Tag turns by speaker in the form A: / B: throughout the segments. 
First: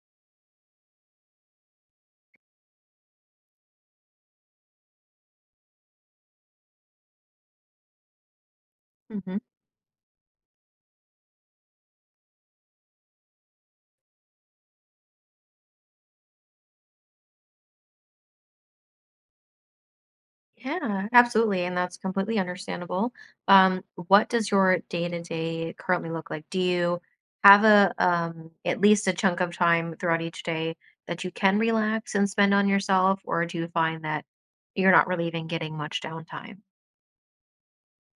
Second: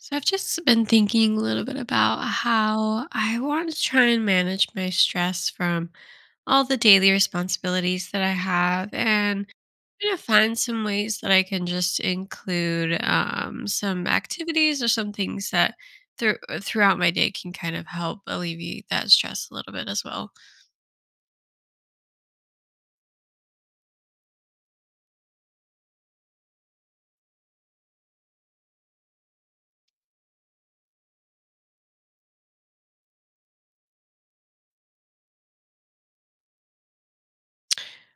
A: So I've just been thinking a little bit about how I want to try and manage my stress from all the daily responsibilities that I have
B: hmm
A: and kind of find some ways that I can just include some activities or some things that throughout my day can kind of help alleviate that stress a little bit as well.
B: Yeah, absolutely. And that's completely understandable. What does your day to day currently look like? Do you have a at least a chunk of time throughout each day that you can relax and spend on yourself, or do you find that you're not really even getting much downtime?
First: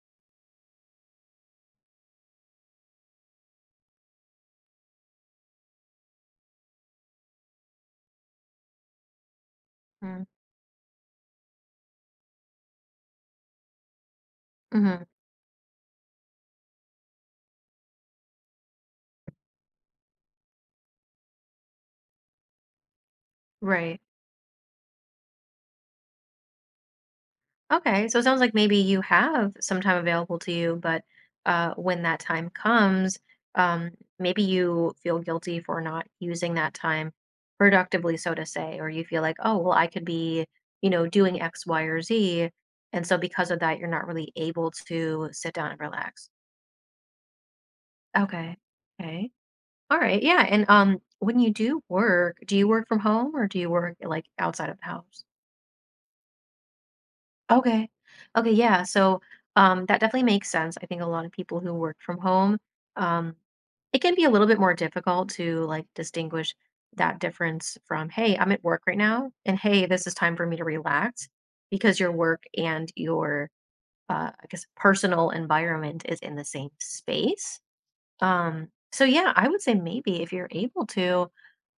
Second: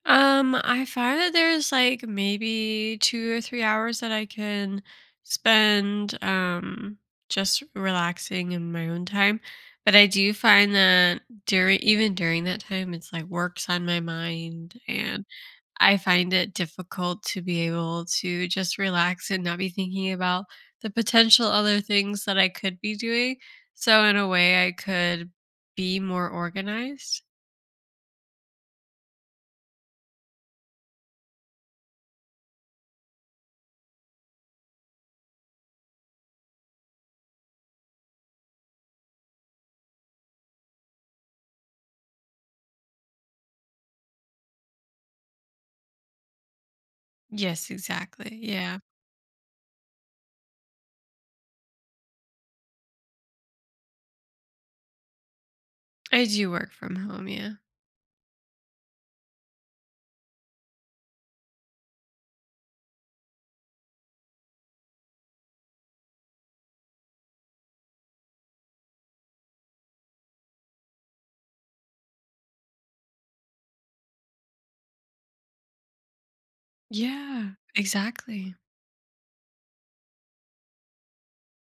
A: I find that there's like maybe 2 or 3 hours that I can spend just relaxing in my own time. But I
B: Mm-hmm.
A: do find that during even during that time it's like works on my mind,
B: Mm-hmm.
A: and I find it difficult to be able to just relax and not be thinking about the potential other things that I could be doing.
B: Right.
A: So in a way I could be more organized.
B: Okay, so it sounds like maybe you have some time available to you, but when that time comes, um, maybe you feel guilty for not using that time productively, so to say, or you feel like, oh, well, I could be, you know, doing X, Y, or Z. And so because of that, you're not really able to sit down and relax.
A: Yes, exactly.
B: Okay.
A: Yeah.
B: Okay. All right. Yeah. And when you do work, do you work from home or do you work like outside of the house?
A: I do work from home, yeah.
B: Okay. Okay, yeah. So, that definitely makes sense. I think a lot of people who work from home, um, it can be a little bit more difficult to like distinguish that difference from, hey, I'm at work right now, and hey, this is time for me to relax because your work and your, I guess, personal environment is in the same
A: Yeah.
B: space.
A: Exactly.
B: So yeah, I would say maybe if you're able to.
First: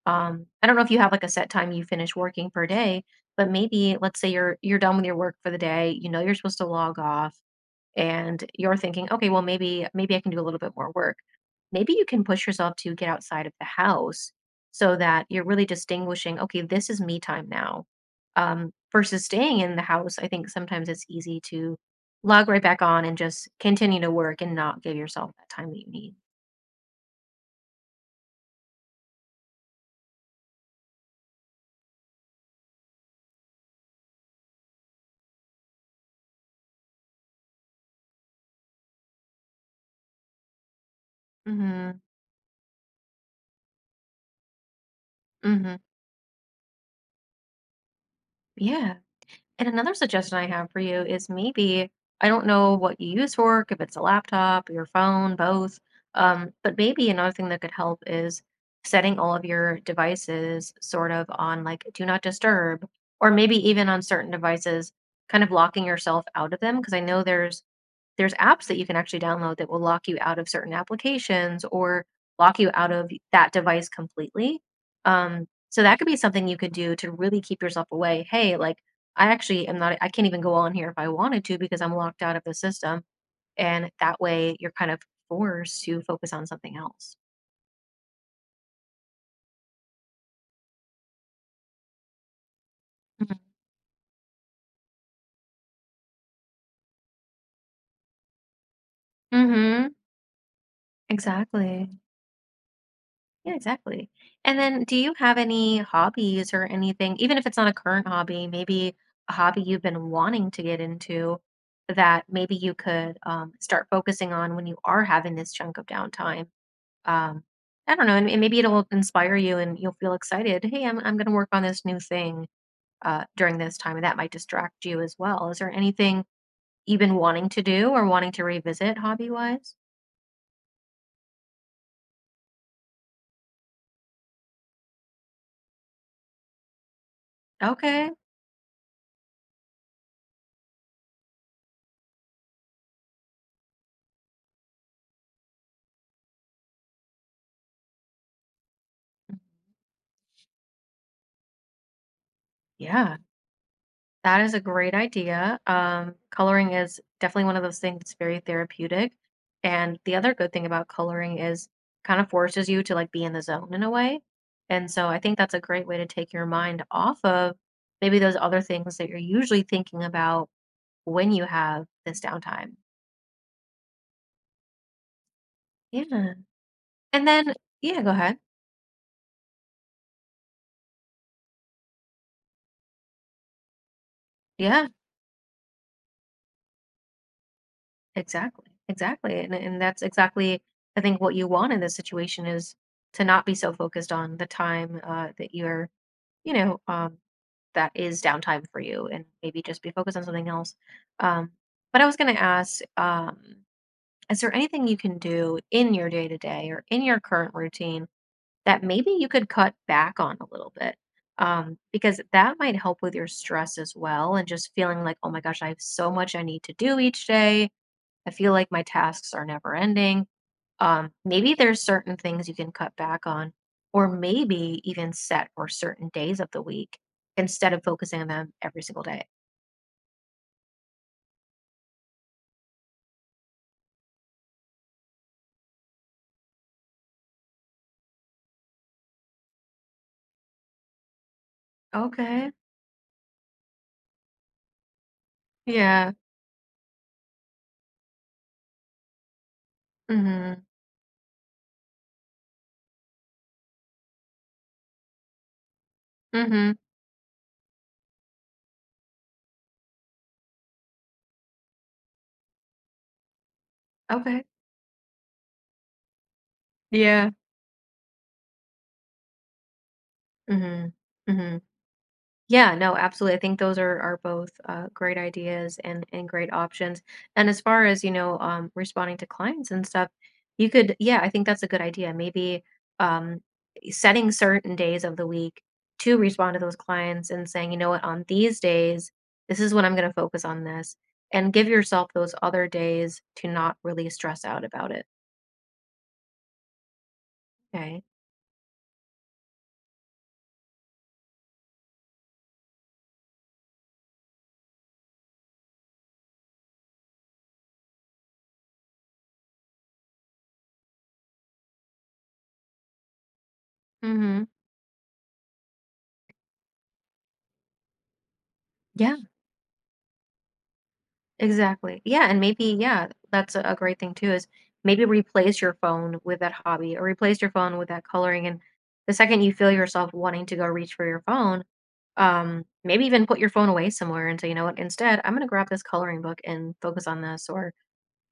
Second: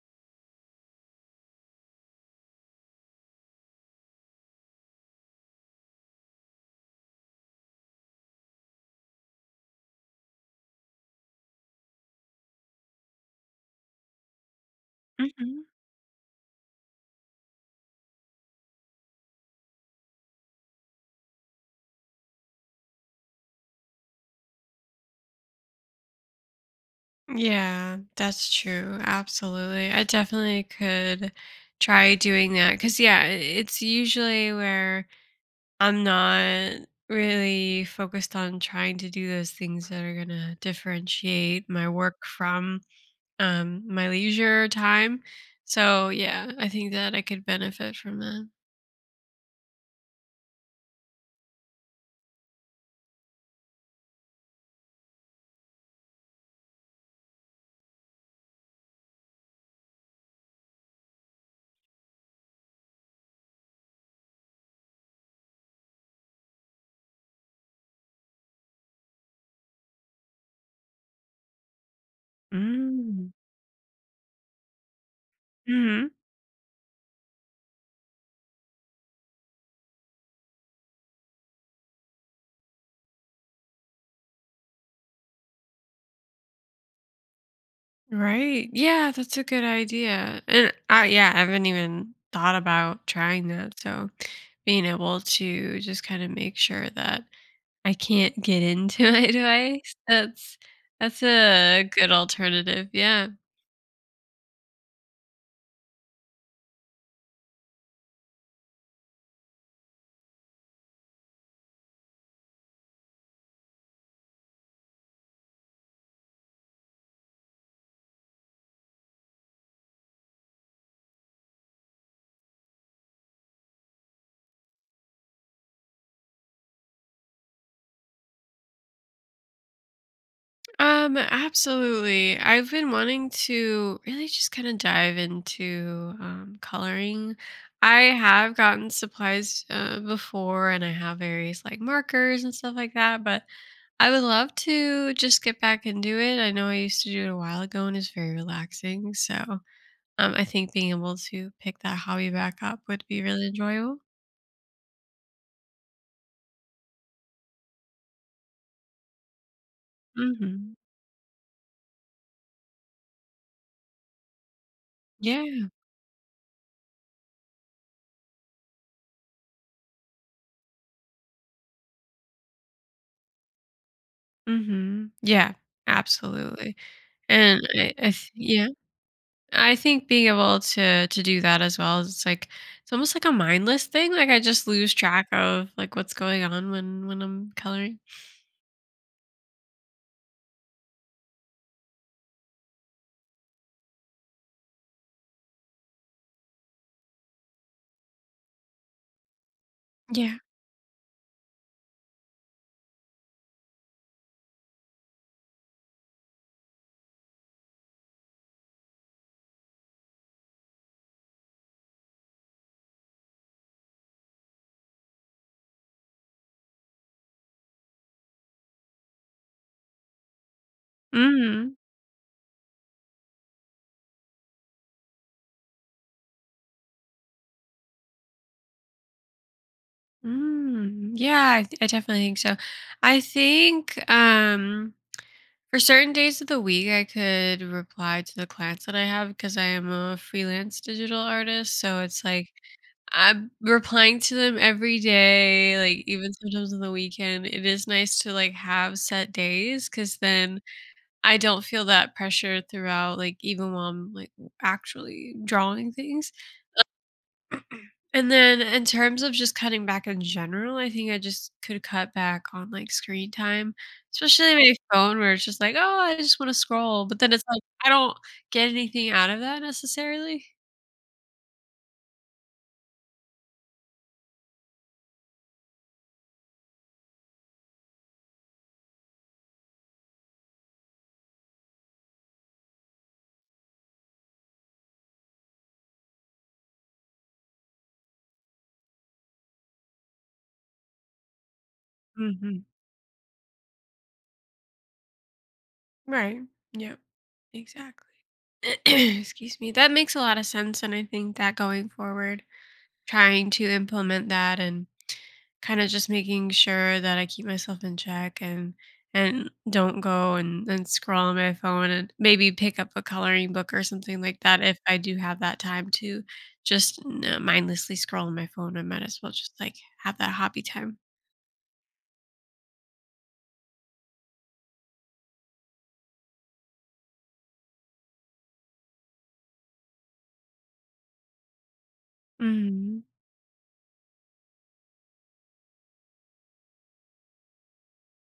B: I don't know if you have like a set time you finish working per day, but maybe let's say you're done with your work for the day, you know you're supposed to log off and you're thinking, okay, well maybe I can do a little bit more work. Maybe you can push yourself to get outside of the house so that you're
A: Mhm.
B: really distinguishing, okay, this is me time now. Versus staying in the house, I think sometimes it's easy to log right back on and just continue to work and not give yourself that time that you need.
A: Yeah, that's true. Absolutely. I definitely could try doing that because, yeah, it's usually where I'm not really focused on trying to do those things that are going to differentiate my
B: Mhm.
A: work from my leisure time.
B: Mhm.
A: So, yeah, I think that I could benefit from that.
B: Yeah. And another suggestion I have for you is maybe I don't know what you use for work, if it's a laptop, your phone, both. But maybe another thing that could help is setting all of your devices sort of on like do not disturb, or maybe even on certain devices, kind of locking yourself out of them. Because I know there's apps that you can actually download that will lock you out of certain applications or lock you out of
A: Mm.
B: that device completely. So that could
A: Hmm.
B: be something you could do to really keep yourself away. Hey, like I actually am not, I can't even go on here if I wanted to because I'm locked out of the system. And that way you're kind of forced to focus on something else.
A: Right. Yeah, that's a good idea. And I, yeah, I haven't even thought about trying
B: mm
A: that. So being able to just kind of make sure that I can't get into my
B: Mm-hmm.
A: device. That's a
B: Exactly.
A: good alternative. Yeah.
B: Yeah, exactly. And then do you have any hobbies or anything, even if it's not a current hobby, maybe a hobby you've been wanting to get into that maybe you could start focusing on when you are having this chunk of downtime? Um, I don't know, and maybe it'll inspire you and you'll feel excited. Hey, I'm going to work on this new thing during this time, and that might distract you as well. Is there anything you've been wanting to do or wanting to revisit hobby wise?
A: Absolutely. I've been wanting to really just kind of dive into coloring. I
B: Okay.
A: have gotten supplies before, and I have various like markers and stuff like that, but I would love to just get back and do it. I know I used to do it a while ago and it's very relaxing. So I think being able to pick that hobby back up would
B: Yeah.
A: be really enjoyable.
B: That is a great idea. Coloring is definitely one of those things that's very therapeutic. And the other good thing
A: Hmm.
B: about coloring is kind of forces you to like be in the zone in a way. And so I think that's a
A: Yeah.
B: great way to take your mind off of maybe those other things that you're usually thinking about when you have this downtime.
A: Hmm. Yeah.
B: Yeah.
A: Absolutely.
B: And then,
A: And
B: yeah, go
A: I th-
B: ahead.
A: yeah, I think being able to do that as well, is it's like it's almost like a mindless thing. Like I just
B: Yeah,
A: lose track of like what's going on when I'm coloring.
B: exactly. Exactly. And that's exactly, I think, what you want in this situation is to not be so focused on the time that you're you know, um, that is downtime for you and maybe just be focused on
A: Yeah.
B: something else. Um, but I was going to ask, is there anything you can do in your day to day or in your current routine that maybe you could cut back on a little bit? Because that might help with your stress as well and just feeling like, oh my gosh, I have so much I need to do each day. I feel like my tasks are never ending. Maybe
A: Hmm.
B: there's certain things you can cut back on, or maybe even set for certain days of the week instead of focusing on them every single day.
A: Mm, yeah, I definitely think so. I think for certain days of the week, I could reply to the clients that I have because I am a freelance digital artist. So it's like
B: Okay.
A: I'm replying to them every day, like
B: Yeah.
A: even sometimes on the weekend. It is nice to like have set days because then
B: Mm-hmm.
A: I don't feel that pressure throughout, like even while I'm like actually drawing things.
B: Mm-hmm.
A: And then in terms of just cutting back in general, I think I just could cut back on, like, screen time,
B: Okay.
A: especially my phone where it's just like, "Oh, I just wanna scroll," but
B: Yeah.
A: then it's like, I don't get anything out of that necessarily.
B: Mm-hmm. Mm-hmm. Yeah, no, absolutely. I think those are both great ideas and great options. And as far as you know, responding to clients and stuff, you could, yeah, I think that's a good idea. Maybe um, setting certain days of the week to respond to those clients and saying, you know what, on these days, this is when I'm going to focus on this, and give yourself those
A: Mhm.
B: other days to not really stress out about it.
A: Right. Yep.
B: Okay.
A: Exactly. Excuse me. That makes a lot of sense, and I think that going forward trying to implement that and kind of just making sure that I keep myself in check, and don't go and scroll on my phone and maybe pick up a coloring book or something like
B: Mm-hmm.
A: that if I do have that time to just mindlessly scroll on my phone. I might
B: Yeah.
A: as well just like have that hobby time.
B: Exactly. Yeah, and maybe yeah, that's a great thing too is maybe replace your phone with that hobby or replace your phone with that coloring and the second you feel yourself wanting to go reach for your phone,
A: Hmm.
B: maybe even put your phone away somewhere and say, you know what, instead, I'm going to grab this coloring book and focus on this or,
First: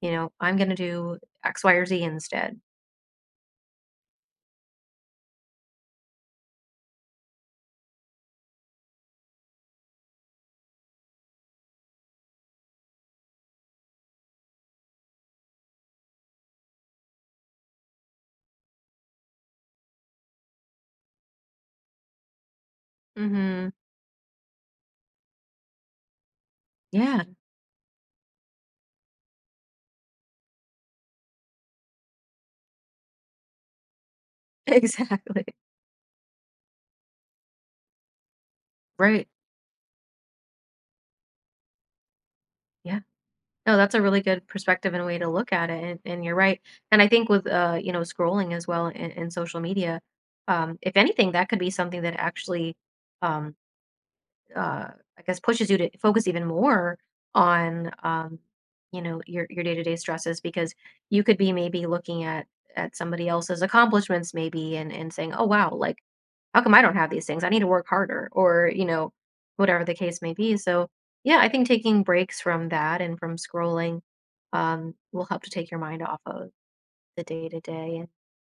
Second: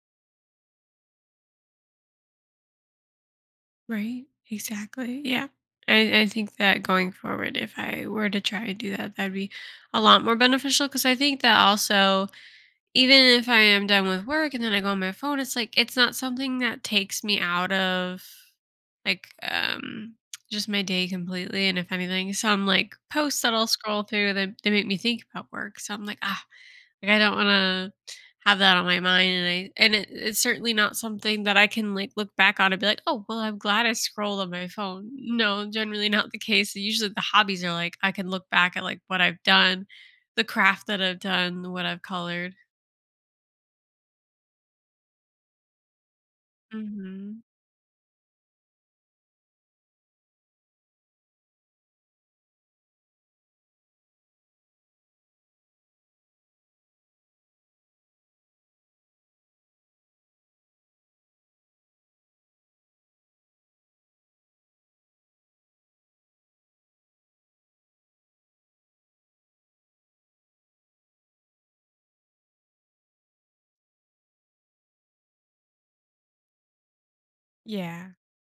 B: you know, I'm going to do X, Y, or Z instead.
A: Right. Exactly. Yeah. I think that going forward, if I were to try and do that, that'd be a lot more beneficial because I think that also, even if I am done with work and then I go on my phone, it's like it's not something that takes me out of like just my day completely. And if anything, some like posts that I'll
B: Mhm.
A: scroll through, that they make me think about work, so I'm like, ah, like I
B: Yeah,
A: don't want to have that on my mind. And it, it's certainly not something that I can like look back on and be like, oh, well, I'm glad I scrolled on my phone.
B: exactly.
A: No, generally not the case. Usually the hobbies are like I can look back at like what
B: Right.
A: I've done, the craft that I've done, what I've colored.
B: Yeah. No, that's a really good perspective and way to look at it, and you're right. And I think
A: Mhm.
B: with you know, scrolling as well in social media, if anything, that could be something that actually um, uh, I guess pushes you to focus even more on you know your day to day stresses because you could be maybe looking at somebody else's accomplishments maybe and saying oh wow like how come I don't have these things. I need to work harder or you know whatever the case may be. So yeah, I think taking breaks from that and from scrolling will help to take your mind off of the day to day and
A: Yeah,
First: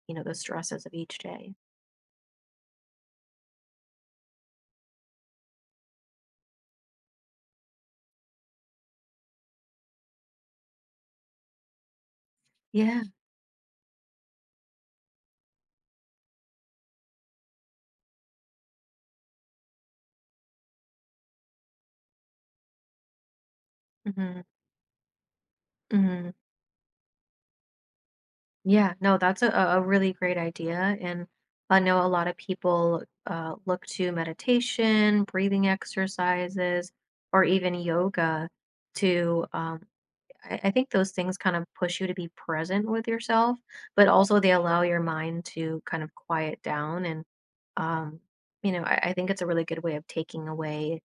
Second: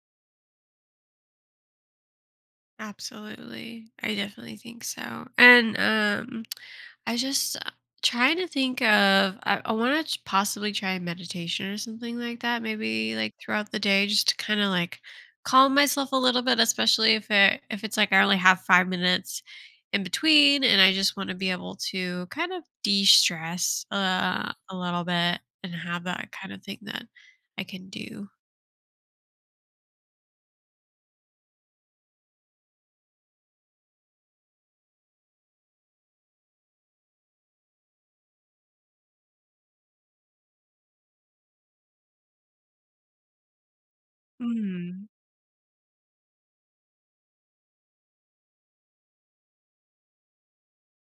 B: you know the stresses of each day.
A: absolutely. I definitely think so. And I just trying to think of, I want to possibly try meditation or something like that
B: Yeah.
A: maybe like throughout the day just to kind of like calm myself a little bit, especially if it if it's like I only have 5 minutes in between and I just want to be able to kind of de-stress
B: hmm
A: a little bit and have that
B: hmm
A: kind of thing that I can do.
B: Yeah, no, that's a really great idea. And I know a lot of people look to meditation, breathing exercises, or even yoga to I think those things kind of push you to be present with yourself, but also they allow your mind to kind of quiet down. And, um, you know, I think it's a really good way of taking away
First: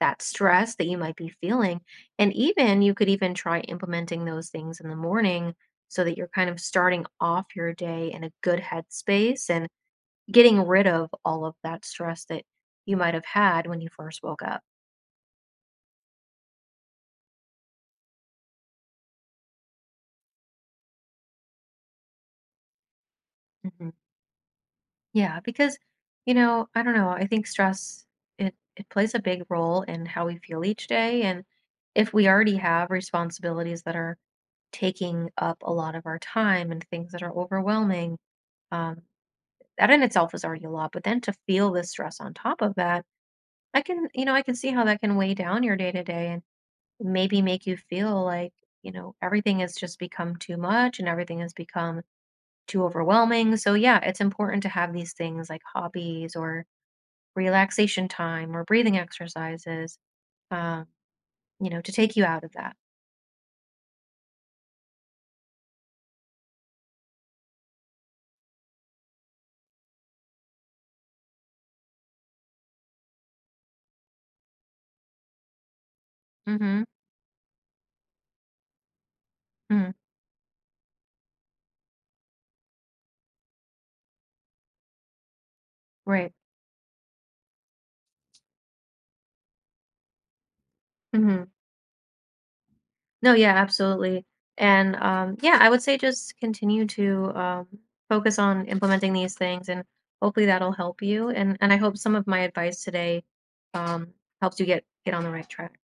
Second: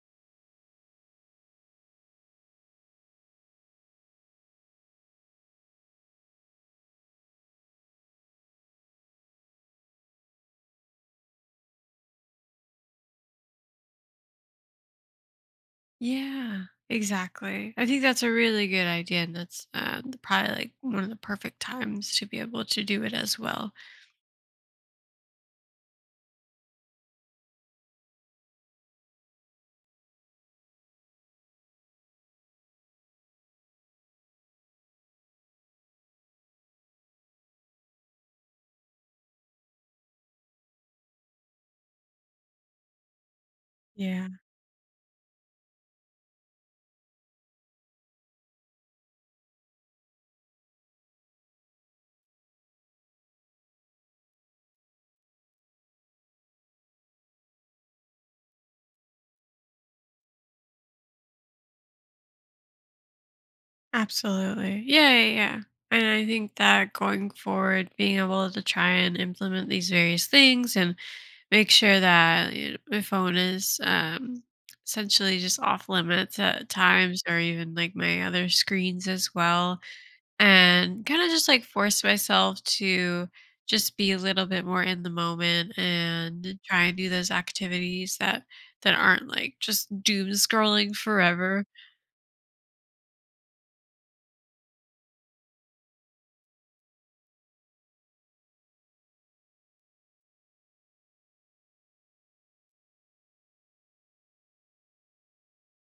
B: that stress that you might be feeling. And even you could even try implementing those things in the morning so that you're kind of starting off your day in a good headspace and getting rid of all of that stress that you might have had when you first woke up.
A: Yeah, exactly. I think that's a really good idea, and that's probably like one of the perfect times to be able to do it as well.
B: Mhm. Yeah, because you know, I don't know, I think stress it plays a big role in how we feel each day. And if we already have responsibilities that are taking up a lot of our time and things that are overwhelming, um that in itself is already a lot, but then to feel the stress on top of that, I can, you
A: Yeah,
B: know, I can see how that can weigh down your day to day and maybe make you feel like, you know, everything has just become too much and everything has become too overwhelming. So yeah, it's important to have these things like hobbies or relaxation time or breathing exercises, um, you know, to take you out of that.
A: absolutely. Yeah, yeah, yeah. And I think that going forward, being able to try and implement these various things and make sure that, you know, my phone is essentially just off limits at
B: hmm
A: times, or even like my other screens as well,
B: hmm
A: and kind of just like force myself to just be a little bit more in the moment
B: Right.
A: and try and do those activities that aren't like just doom scrolling
B: hmm
A: forever.
B: No, yeah, absolutely. And yeah, I would say just continue to focus on implementing these things, and hopefully that'll help you. And I hope some of my advice today um, helps you get on the right track.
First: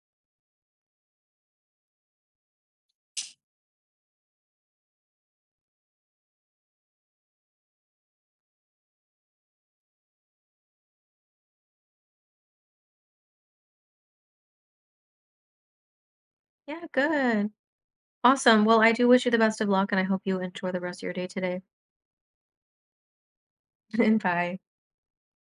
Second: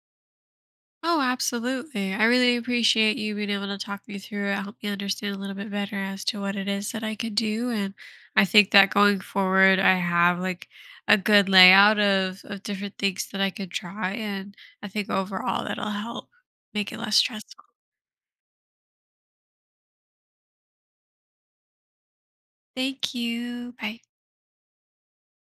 A: Oh, absolutely. I really appreciate you being able to talk me through it, help me understand a little bit better as to what it is that I could do. And I think that going forward, I have like a good layout of different things that I could try. And I think overall that'll help
B: Yeah,
A: make it less
B: good,
A: stressful.
B: awesome. Well, I do wish you the best of luck, and I hope you enjoy the rest of your day today.
A: Thank you. Bye.
B: and bye.